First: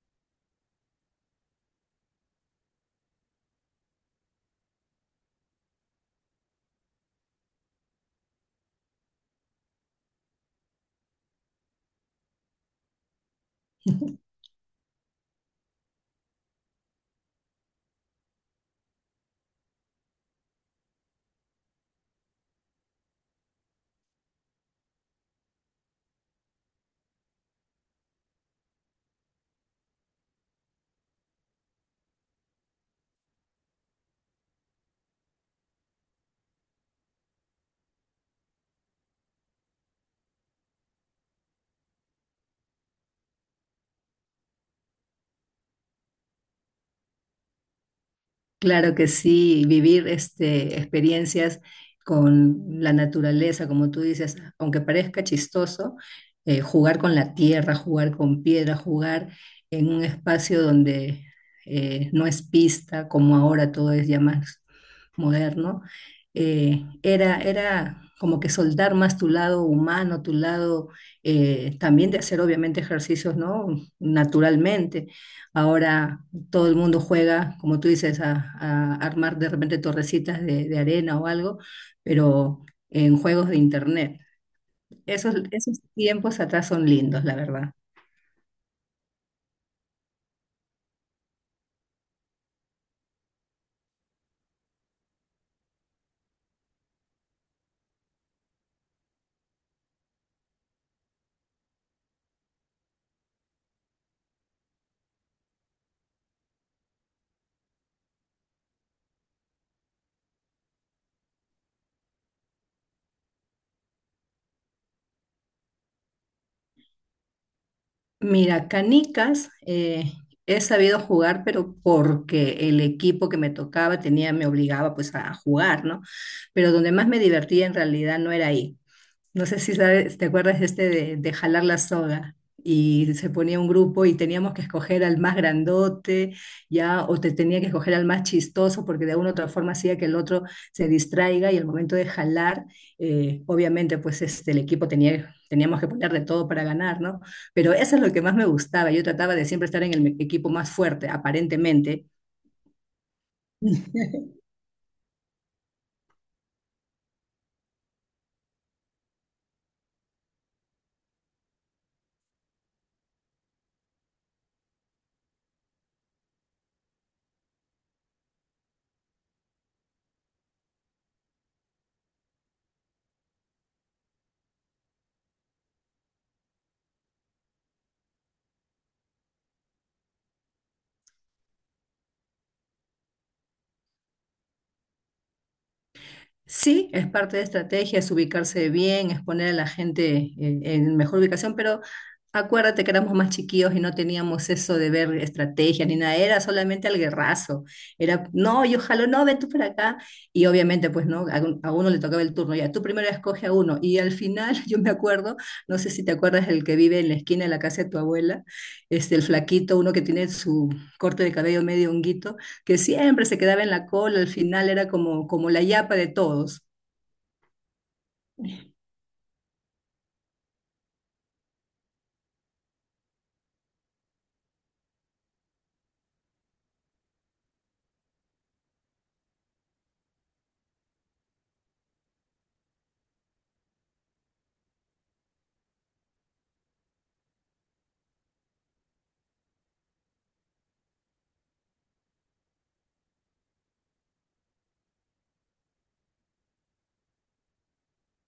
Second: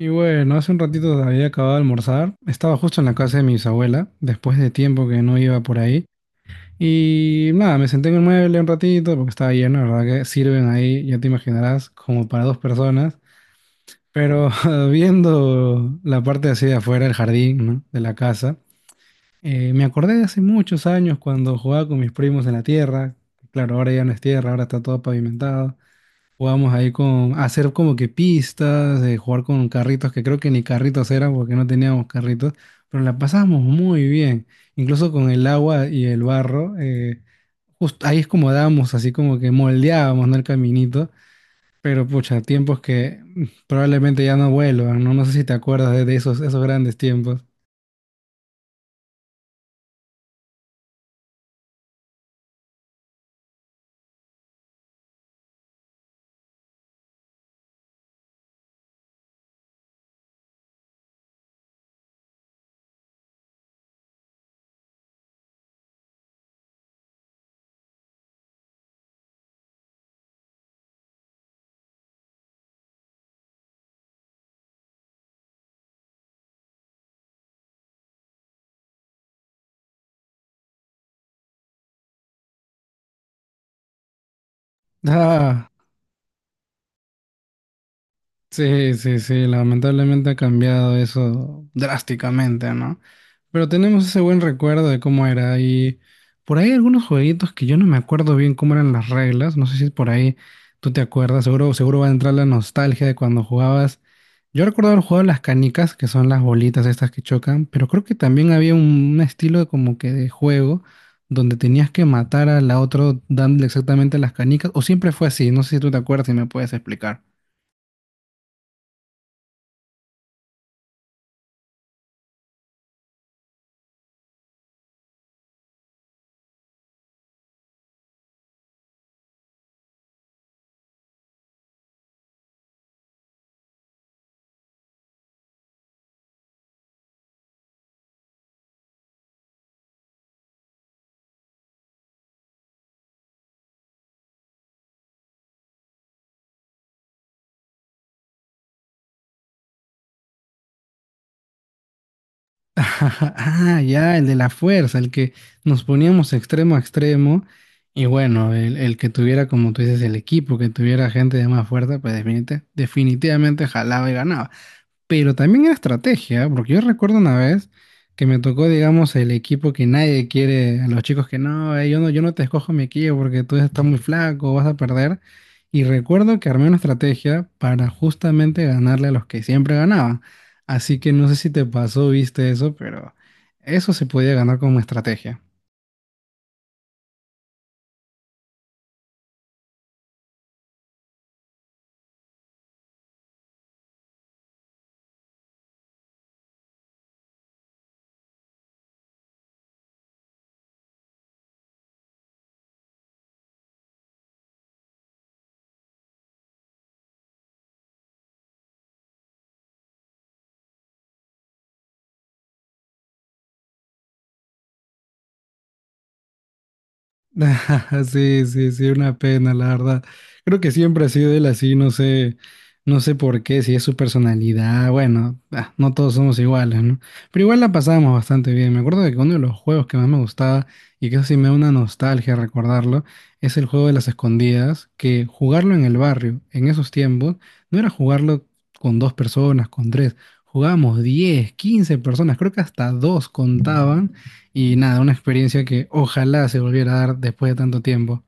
Y bueno, hace un ratito había acabado de almorzar. Estaba justo en la casa de mi bisabuela, después de tiempo que no iba por ahí. Y nada, me senté en el mueble un ratito porque estaba lleno, la verdad que sirven ahí, ya te imaginarás, como para dos personas. Pero viendo la parte así de afuera, el jardín, ¿no? de la casa, me acordé de hace muchos años cuando jugaba con mis primos en la tierra. Claro, ahora ya no es tierra, ahora está todo pavimentado. Jugamos ahí con hacer como que pistas, jugar con carritos, que creo que ni carritos eran porque no teníamos carritos, pero la pasamos muy bien, incluso con el agua y el barro. Justo ahí es como dábamos, así como que moldeábamos, ¿no? El caminito, pero pucha, tiempos que probablemente ya no vuelvan, ¿no? No sé si te acuerdas de esos, esos grandes tiempos. Claro que sí, vivir este, experiencias con la naturaleza, como tú dices, aunque parezca chistoso, jugar con la tierra, jugar con piedra, jugar en un espacio donde no es pista, como ahora todo es ya más moderno, era como que soltar más tu lado humano, tu lado también de hacer obviamente ejercicios, ¿no? Naturalmente. Ahora todo el mundo juega, como tú dices, a armar de repente torrecitas de arena o algo, pero en juegos de internet. Esos, Ah. esos tiempos atrás son lindos, la verdad. Sí, sí, sí, lamentablemente ha cambiado eso drásticamente, ¿no? Pero tenemos ese buen recuerdo de cómo era y por ahí algunos jueguitos que yo no me acuerdo bien cómo eran las reglas, no sé si por ahí tú te acuerdas, seguro, seguro va a entrar la nostalgia de cuando jugabas. Yo recuerdo haber jugado las canicas, que son las bolitas estas que chocan, pero creo que también había un estilo de como que de juego donde tenías que matar a la otra dándole exactamente las canicas, o siempre fue así, no sé si tú te acuerdas y me puedes explicar. Mira, canicas he sabido jugar, pero porque el equipo que me tocaba tenía, me obligaba pues a jugar, ¿no? Pero donde más me divertía en realidad no era ahí. No sé si sabes, te acuerdas este de jalar la soga. Y se ponía un grupo y teníamos que escoger al más grandote, ya, o te tenía que escoger al más chistoso, porque de alguna u otra forma hacía que el otro se distraiga y al momento de jalar, obviamente, pues este, el equipo teníamos que poner de todo para ganar, ¿no? Pero eso es lo que más me gustaba. Yo trataba de siempre estar en el equipo más fuerte, aparentemente. Ajá, ah, ya, el de la fuerza, el que nos poníamos extremo a extremo. Y bueno, el que tuviera, como tú dices, el equipo, que tuviera gente de más fuerza, pues definitivamente jalaba y ganaba, pero también en estrategia, porque yo recuerdo una vez que me tocó, digamos, el equipo que nadie quiere, a los chicos que no, yo no, yo no te escojo mi equipo porque tú estás muy flaco, vas a perder. Y recuerdo que armé una estrategia para justamente ganarle a los que siempre ganaban. Así que no sé si te pasó, viste eso, pero eso se podía ganar como estrategia. Sí, es parte de estrategias, ubicarse bien, es poner a la gente en mejor ubicación, pero acuérdate que éramos más chiquillos y no teníamos eso de ver estrategia ni nada, era solamente al guerrazo. Era, no, yo jalo, no, ven tú para acá. Y obviamente, pues no, a uno le tocaba el turno, ya tú primero escoge a uno. Y al final, yo me acuerdo, no sé si te acuerdas, el que vive en la esquina de la casa de tu abuela, este, el flaquito, uno que tiene su corte de cabello medio honguito que siempre se quedaba en la cola, al final era como, como la yapa de todos. Sí, sí, sí, una pena, la verdad. Creo que siempre ha sido él así, no sé, no sé por qué, si es su personalidad, bueno, ah, no todos somos iguales, ¿no? Pero igual la pasábamos bastante bien. Me acuerdo que uno de los juegos que más me gustaba, y que eso sí me da una nostalgia recordarlo, es el juego de las escondidas, que jugarlo en el barrio, en esos tiempos, no era jugarlo con dos personas, con tres, jugábamos 10, 15 personas, creo que hasta dos contaban. Y nada, una experiencia que ojalá se volviera a dar después de tanto tiempo.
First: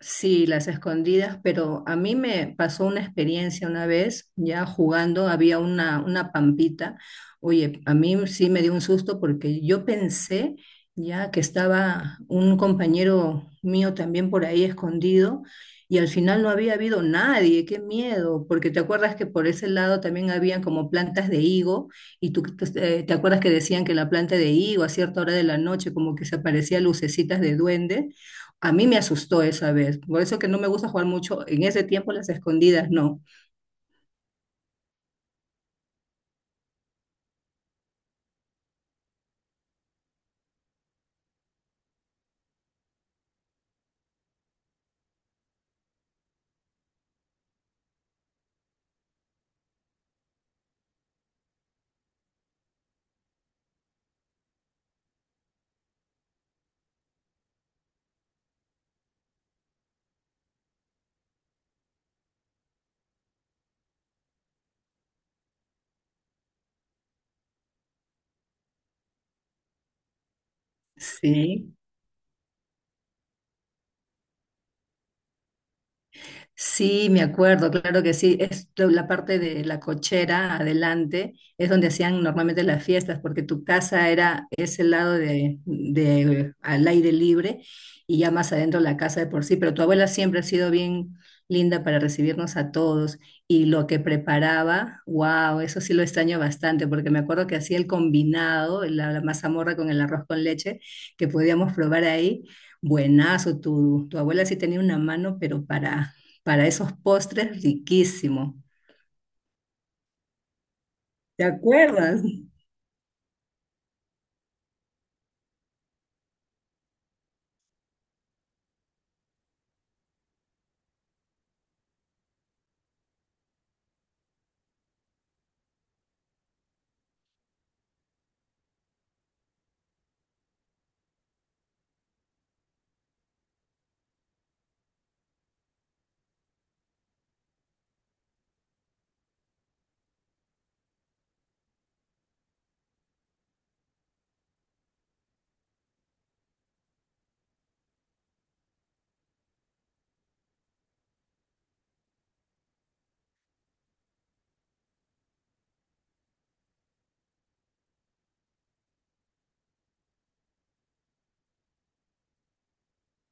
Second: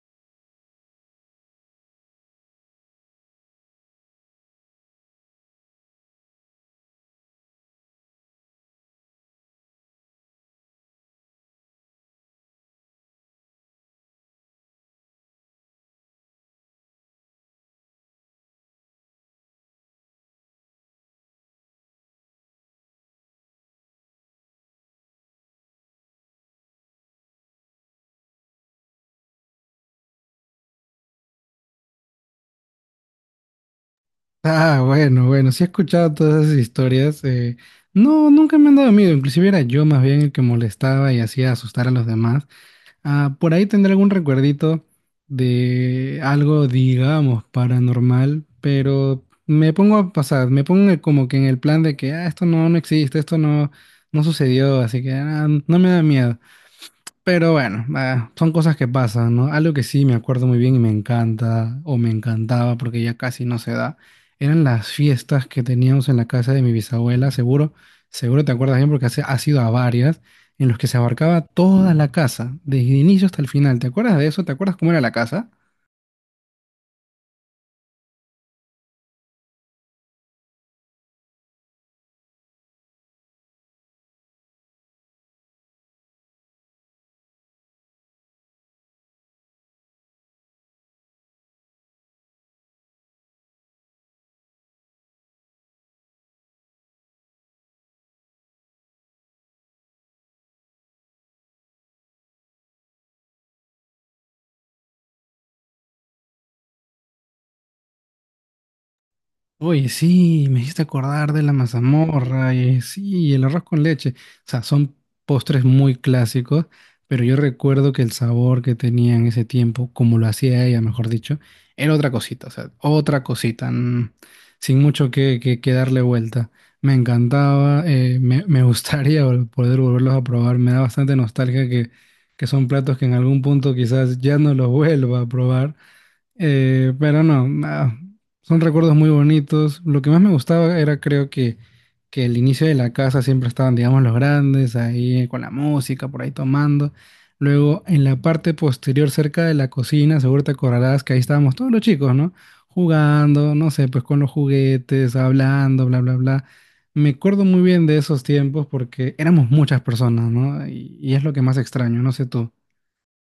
Sí, las escondidas, pero a mí me pasó una experiencia una vez, ya jugando, había una pampita. Oye, a mí sí me dio un susto porque yo pensé ya que estaba un compañero mío también por ahí escondido y al final no había habido nadie, qué miedo, porque te acuerdas que por ese lado también habían como plantas de higo y te acuerdas que decían que la planta de higo a cierta hora de la noche como que se aparecían lucecitas de duende. A mí me asustó esa vez, por eso que no me gusta jugar mucho en ese tiempo las escondidas, no. Ah, bueno, bueno, sí he escuchado todas esas historias. No, nunca me han dado miedo. Inclusive era yo más bien el que molestaba y hacía asustar a los demás. Ah, por ahí tendré algún recuerdito de algo, digamos, paranormal, pero me pongo a pasar, me pongo el como que en el plan de que ah, esto no, no existe, esto no, no sucedió, así que ah, no me da miedo. Pero bueno, ah, son cosas que pasan, ¿no? Algo que sí me acuerdo muy bien y me encanta, o me encantaba porque ya casi no se da, eran las fiestas que teníamos en la casa de mi bisabuela, seguro, seguro te acuerdas bien porque has ido a varias, en los que se abarcaba Sí. toda la casa, desde el inicio hasta el final. ¿Te acuerdas de eso? ¿Te acuerdas cómo era la casa? Sí, me acuerdo, claro que sí. Es lo- la parte de la cochera adelante, es donde hacían normalmente las fiestas, porque tu casa era ese lado de al aire libre y ya más adentro la casa de por sí. Pero tu abuela siempre ha sido bien linda para recibirnos a todos y lo que preparaba, wow, eso sí lo extraño bastante, porque me acuerdo que hacía el combinado, la mazamorra con el arroz con leche que podíamos probar ahí. Buenazo, tu abuela sí tenía una mano, pero para esos postres riquísimos. Oye, sí, me hiciste acordar de ¿Te la acuerdas? mazamorra y sí, y el arroz con leche. O sea, son postres muy clásicos, pero yo recuerdo que el sabor que tenía en ese tiempo, como lo hacía ella, mejor dicho, era otra cosita, o sea, otra cosita, sin mucho que darle vuelta. Me encantaba, me, me gustaría poder volverlos a probar. Me da bastante nostalgia que son platos que en algún punto quizás ya no los vuelva a probar, pero no, nada, son recuerdos muy bonitos. Lo que más me gustaba era creo que el inicio de la casa siempre estaban, digamos, los grandes ahí con la música, por ahí tomando. Luego, en la parte posterior, cerca de la cocina, seguro te acordarás que ahí estábamos todos los chicos, ¿no? Jugando, no sé, pues con los juguetes, hablando, bla, bla, bla. Me acuerdo muy bien de esos tiempos porque éramos muchas personas, ¿no? Y es lo que más extraño, no sé tú.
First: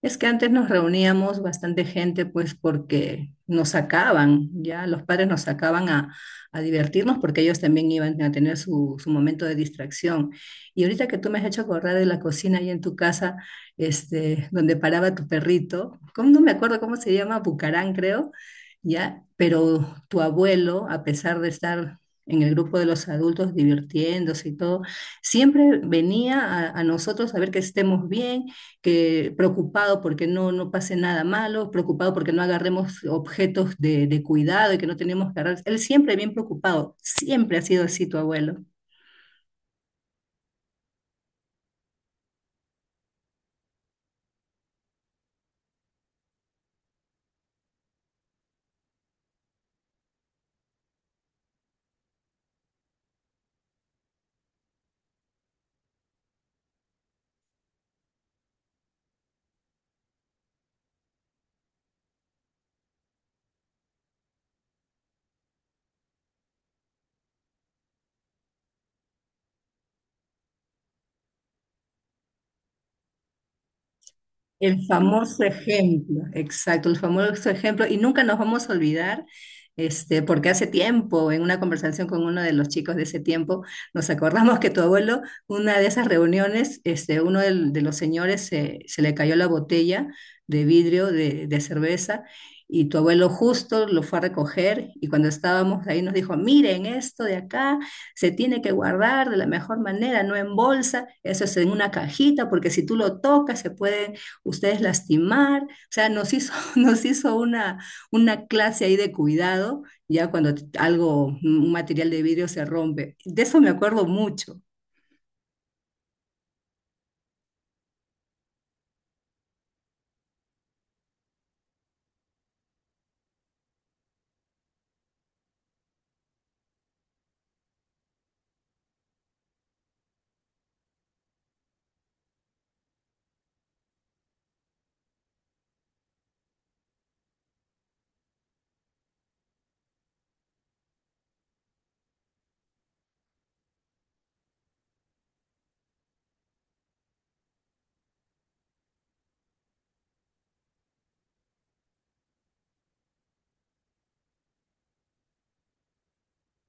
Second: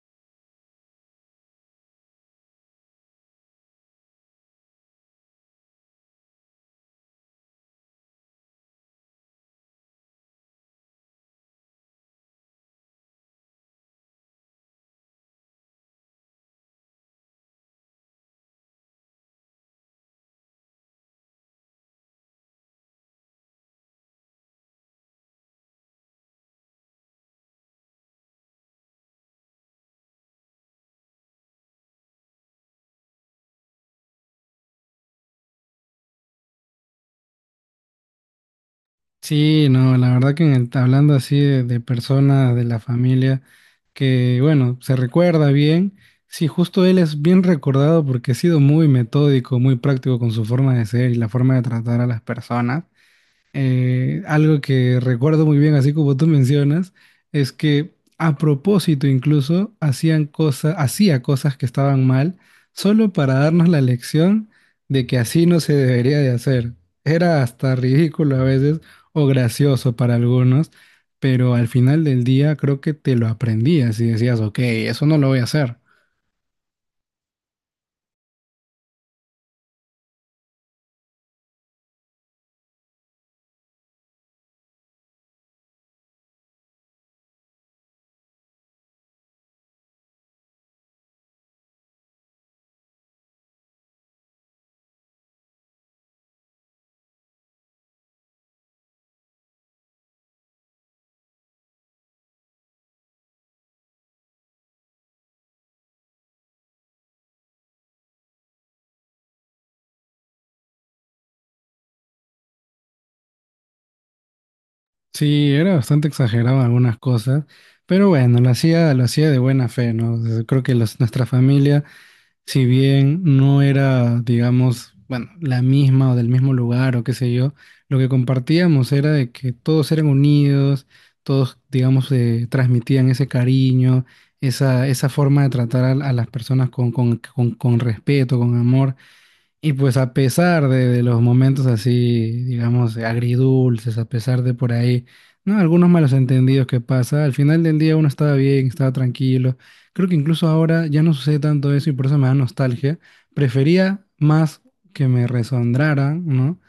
Es que antes nos reuníamos bastante gente, pues porque nos sacaban, ya los padres nos sacaban a divertirnos porque ellos también iban a tener su momento de distracción. Y ahorita que tú me has hecho acordar de la cocina ahí en tu casa, este, donde paraba tu perrito, ¿cómo no me acuerdo cómo se llama? Bucarán, creo, ya, pero tu abuelo, a pesar de estar en el grupo de los adultos divirtiéndose y todo, siempre venía a nosotros a ver que estemos bien, que preocupado porque no, no pase nada malo, preocupado porque no agarremos objetos de cuidado y que no tenemos que agarrar. Él siempre bien preocupado, siempre ha sido así tu abuelo. Sí, no, la verdad que en el, hablando así de personas de la familia, que bueno, se recuerda bien, sí, justo él es bien recordado porque ha sido muy metódico, muy práctico con su forma de ser y la forma de tratar a las personas. Algo que recuerdo muy bien, así como tú mencionas, es que a propósito incluso hacían cosas, hacía cosas que estaban mal, solo para darnos la lección de que así no se debería de hacer. Era hasta ridículo a veces o gracioso para algunos, pero al final del día creo que te lo aprendías y decías, ok, El eso no lo voy a famoso hacer. ejemplo, exacto, el famoso ejemplo, y nunca nos vamos a olvidar, este, porque hace tiempo, en una conversación con uno de los chicos de ese tiempo, nos acordamos que tu abuelo, una de esas reuniones, este, los señores se le cayó la botella de vidrio de cerveza y tu abuelo justo lo fue a recoger y cuando estábamos ahí nos dijo, miren, esto de acá se tiene que guardar de la mejor manera, no en bolsa, eso es en una cajita, porque si tú lo tocas se pueden ustedes lastimar, o sea, nos hizo, nos hizo una clase ahí de cuidado, ya cuando t- algo, un material de vidrio se rompe. De eso me acuerdo mucho. Sí, era bastante exagerado en algunas cosas, pero bueno, lo hacía de buena fe, ¿no? Creo que nuestra familia si bien no era, digamos, bueno, la misma o del mismo lugar o qué sé yo, lo que compartíamos era de que todos eran unidos, todos, digamos, transmitían ese cariño, esa forma de tratar a las personas con respeto, con amor. Y pues a pesar de los momentos así, digamos, agridulces, a pesar de por ahí, ¿no? Algunos malos entendidos que pasa, al final del día uno estaba bien, estaba tranquilo. Creo que incluso ahora ya no sucede tanto eso y por eso me da nostalgia. Prefería más que me resondraran, ¿no?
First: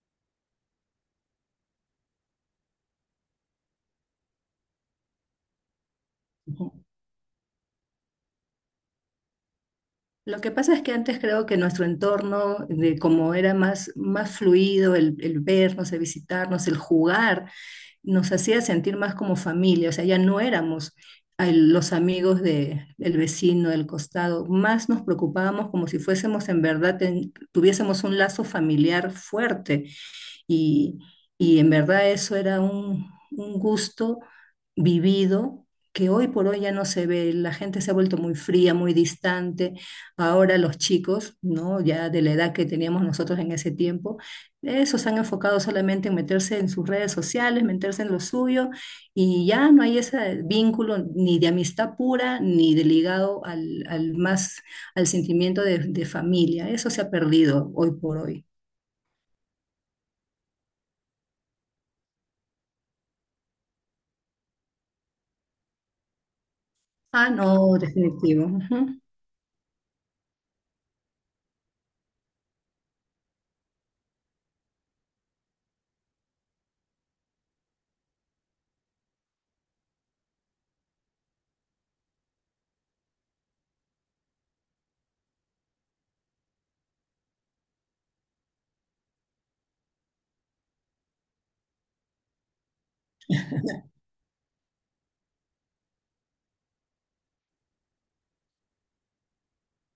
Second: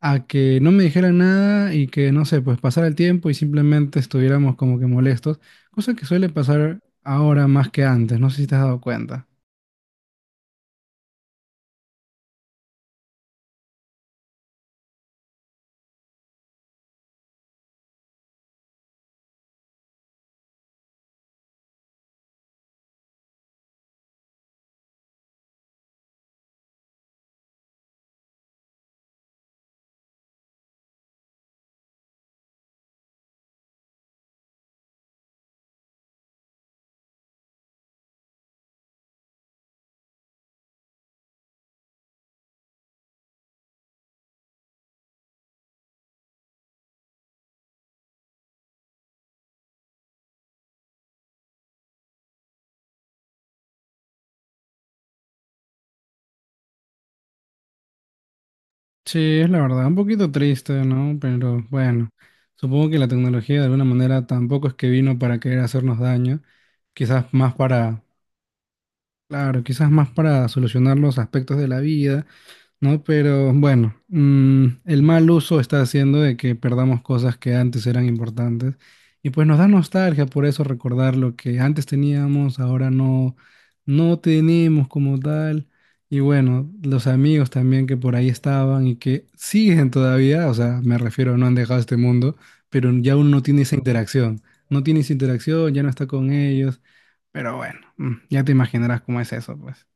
A que no me dijeran nada y que, no sé, pues pasara el tiempo y simplemente estuviéramos como que molestos, cosa que suele pasar ahora más que antes, no sé si te has dado cuenta. Lo que pasa es que antes creo que nuestro entorno, de como era más fluido, el vernos, el visitarnos, el jugar, nos hacía sentir más como familia, o sea, ya no éramos al- los amigos del vecino, del costado, más nos preocupábamos como si fuésemos en verdad, ten- tuviésemos un lazo familiar fuerte y, y en verdad eso era un gusto vivido que hoy por hoy ya no se ve, la gente se ha vuelto muy fría, muy distante. Ahora los chicos, ¿no? Ya de la edad que teníamos nosotros en ese tiempo, eso se han enfocado solamente en meterse en sus redes sociales, meterse en lo suyo, y ya no hay ese vínculo ni de amistad pura, ni de ligado al más, al sentimiento de familia. Eso se ha perdido hoy por hoy. Sí, es la verdad, un poquito triste, ¿no? Pero bueno, supongo que la tecnología de alguna manera tampoco es que vino para querer hacernos daño, quizás Ah, más no, para, definitivo. Ujú. claro, quizás más para solucionar los aspectos de la vida, ¿no? Pero bueno, el mal uso está haciendo de que perdamos cosas que antes eran importantes y pues nos da nostalgia por eso recordar lo que antes teníamos, ahora no, no tenemos como tal. Y bueno, los amigos también que por ahí estaban y que siguen todavía, o sea, me refiero, no han dejado este mundo, pero ya uno no tiene esa interacción, no tiene esa interacción, ya no está con ellos, pero bueno, ya te imaginarás cómo es eso, pues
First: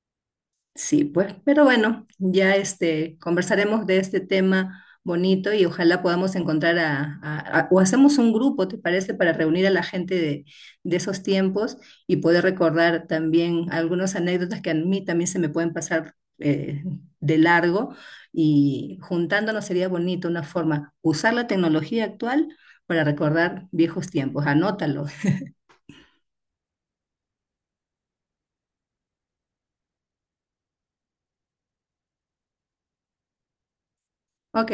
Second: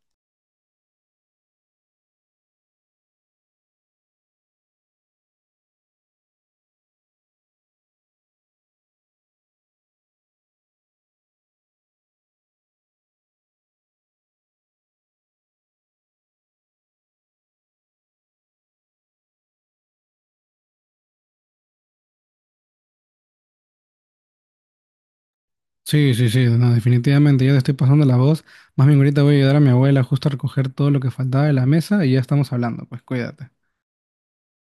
Sí, pues, pero bueno, ya este, conversaremos de este tema bonito y ojalá podamos encontrar a- o hacemos un grupo, ¿te parece? Para reunir a la gente de esos tiempos y poder recordar también algunas anécdotas que a mí también se me pueden pasar de largo y juntándonos sería bonito una forma, usar la tecnología actual para recordar viejos tiempos. Anótalo. sí, sí, sí, no, definitivamente, ya te estoy pasando la voz. Más bien ahorita voy a ayudar a mi abuela justo a recoger todo lo que faltaba de la mesa y ya estamos hablando, pues cuídate. Ok.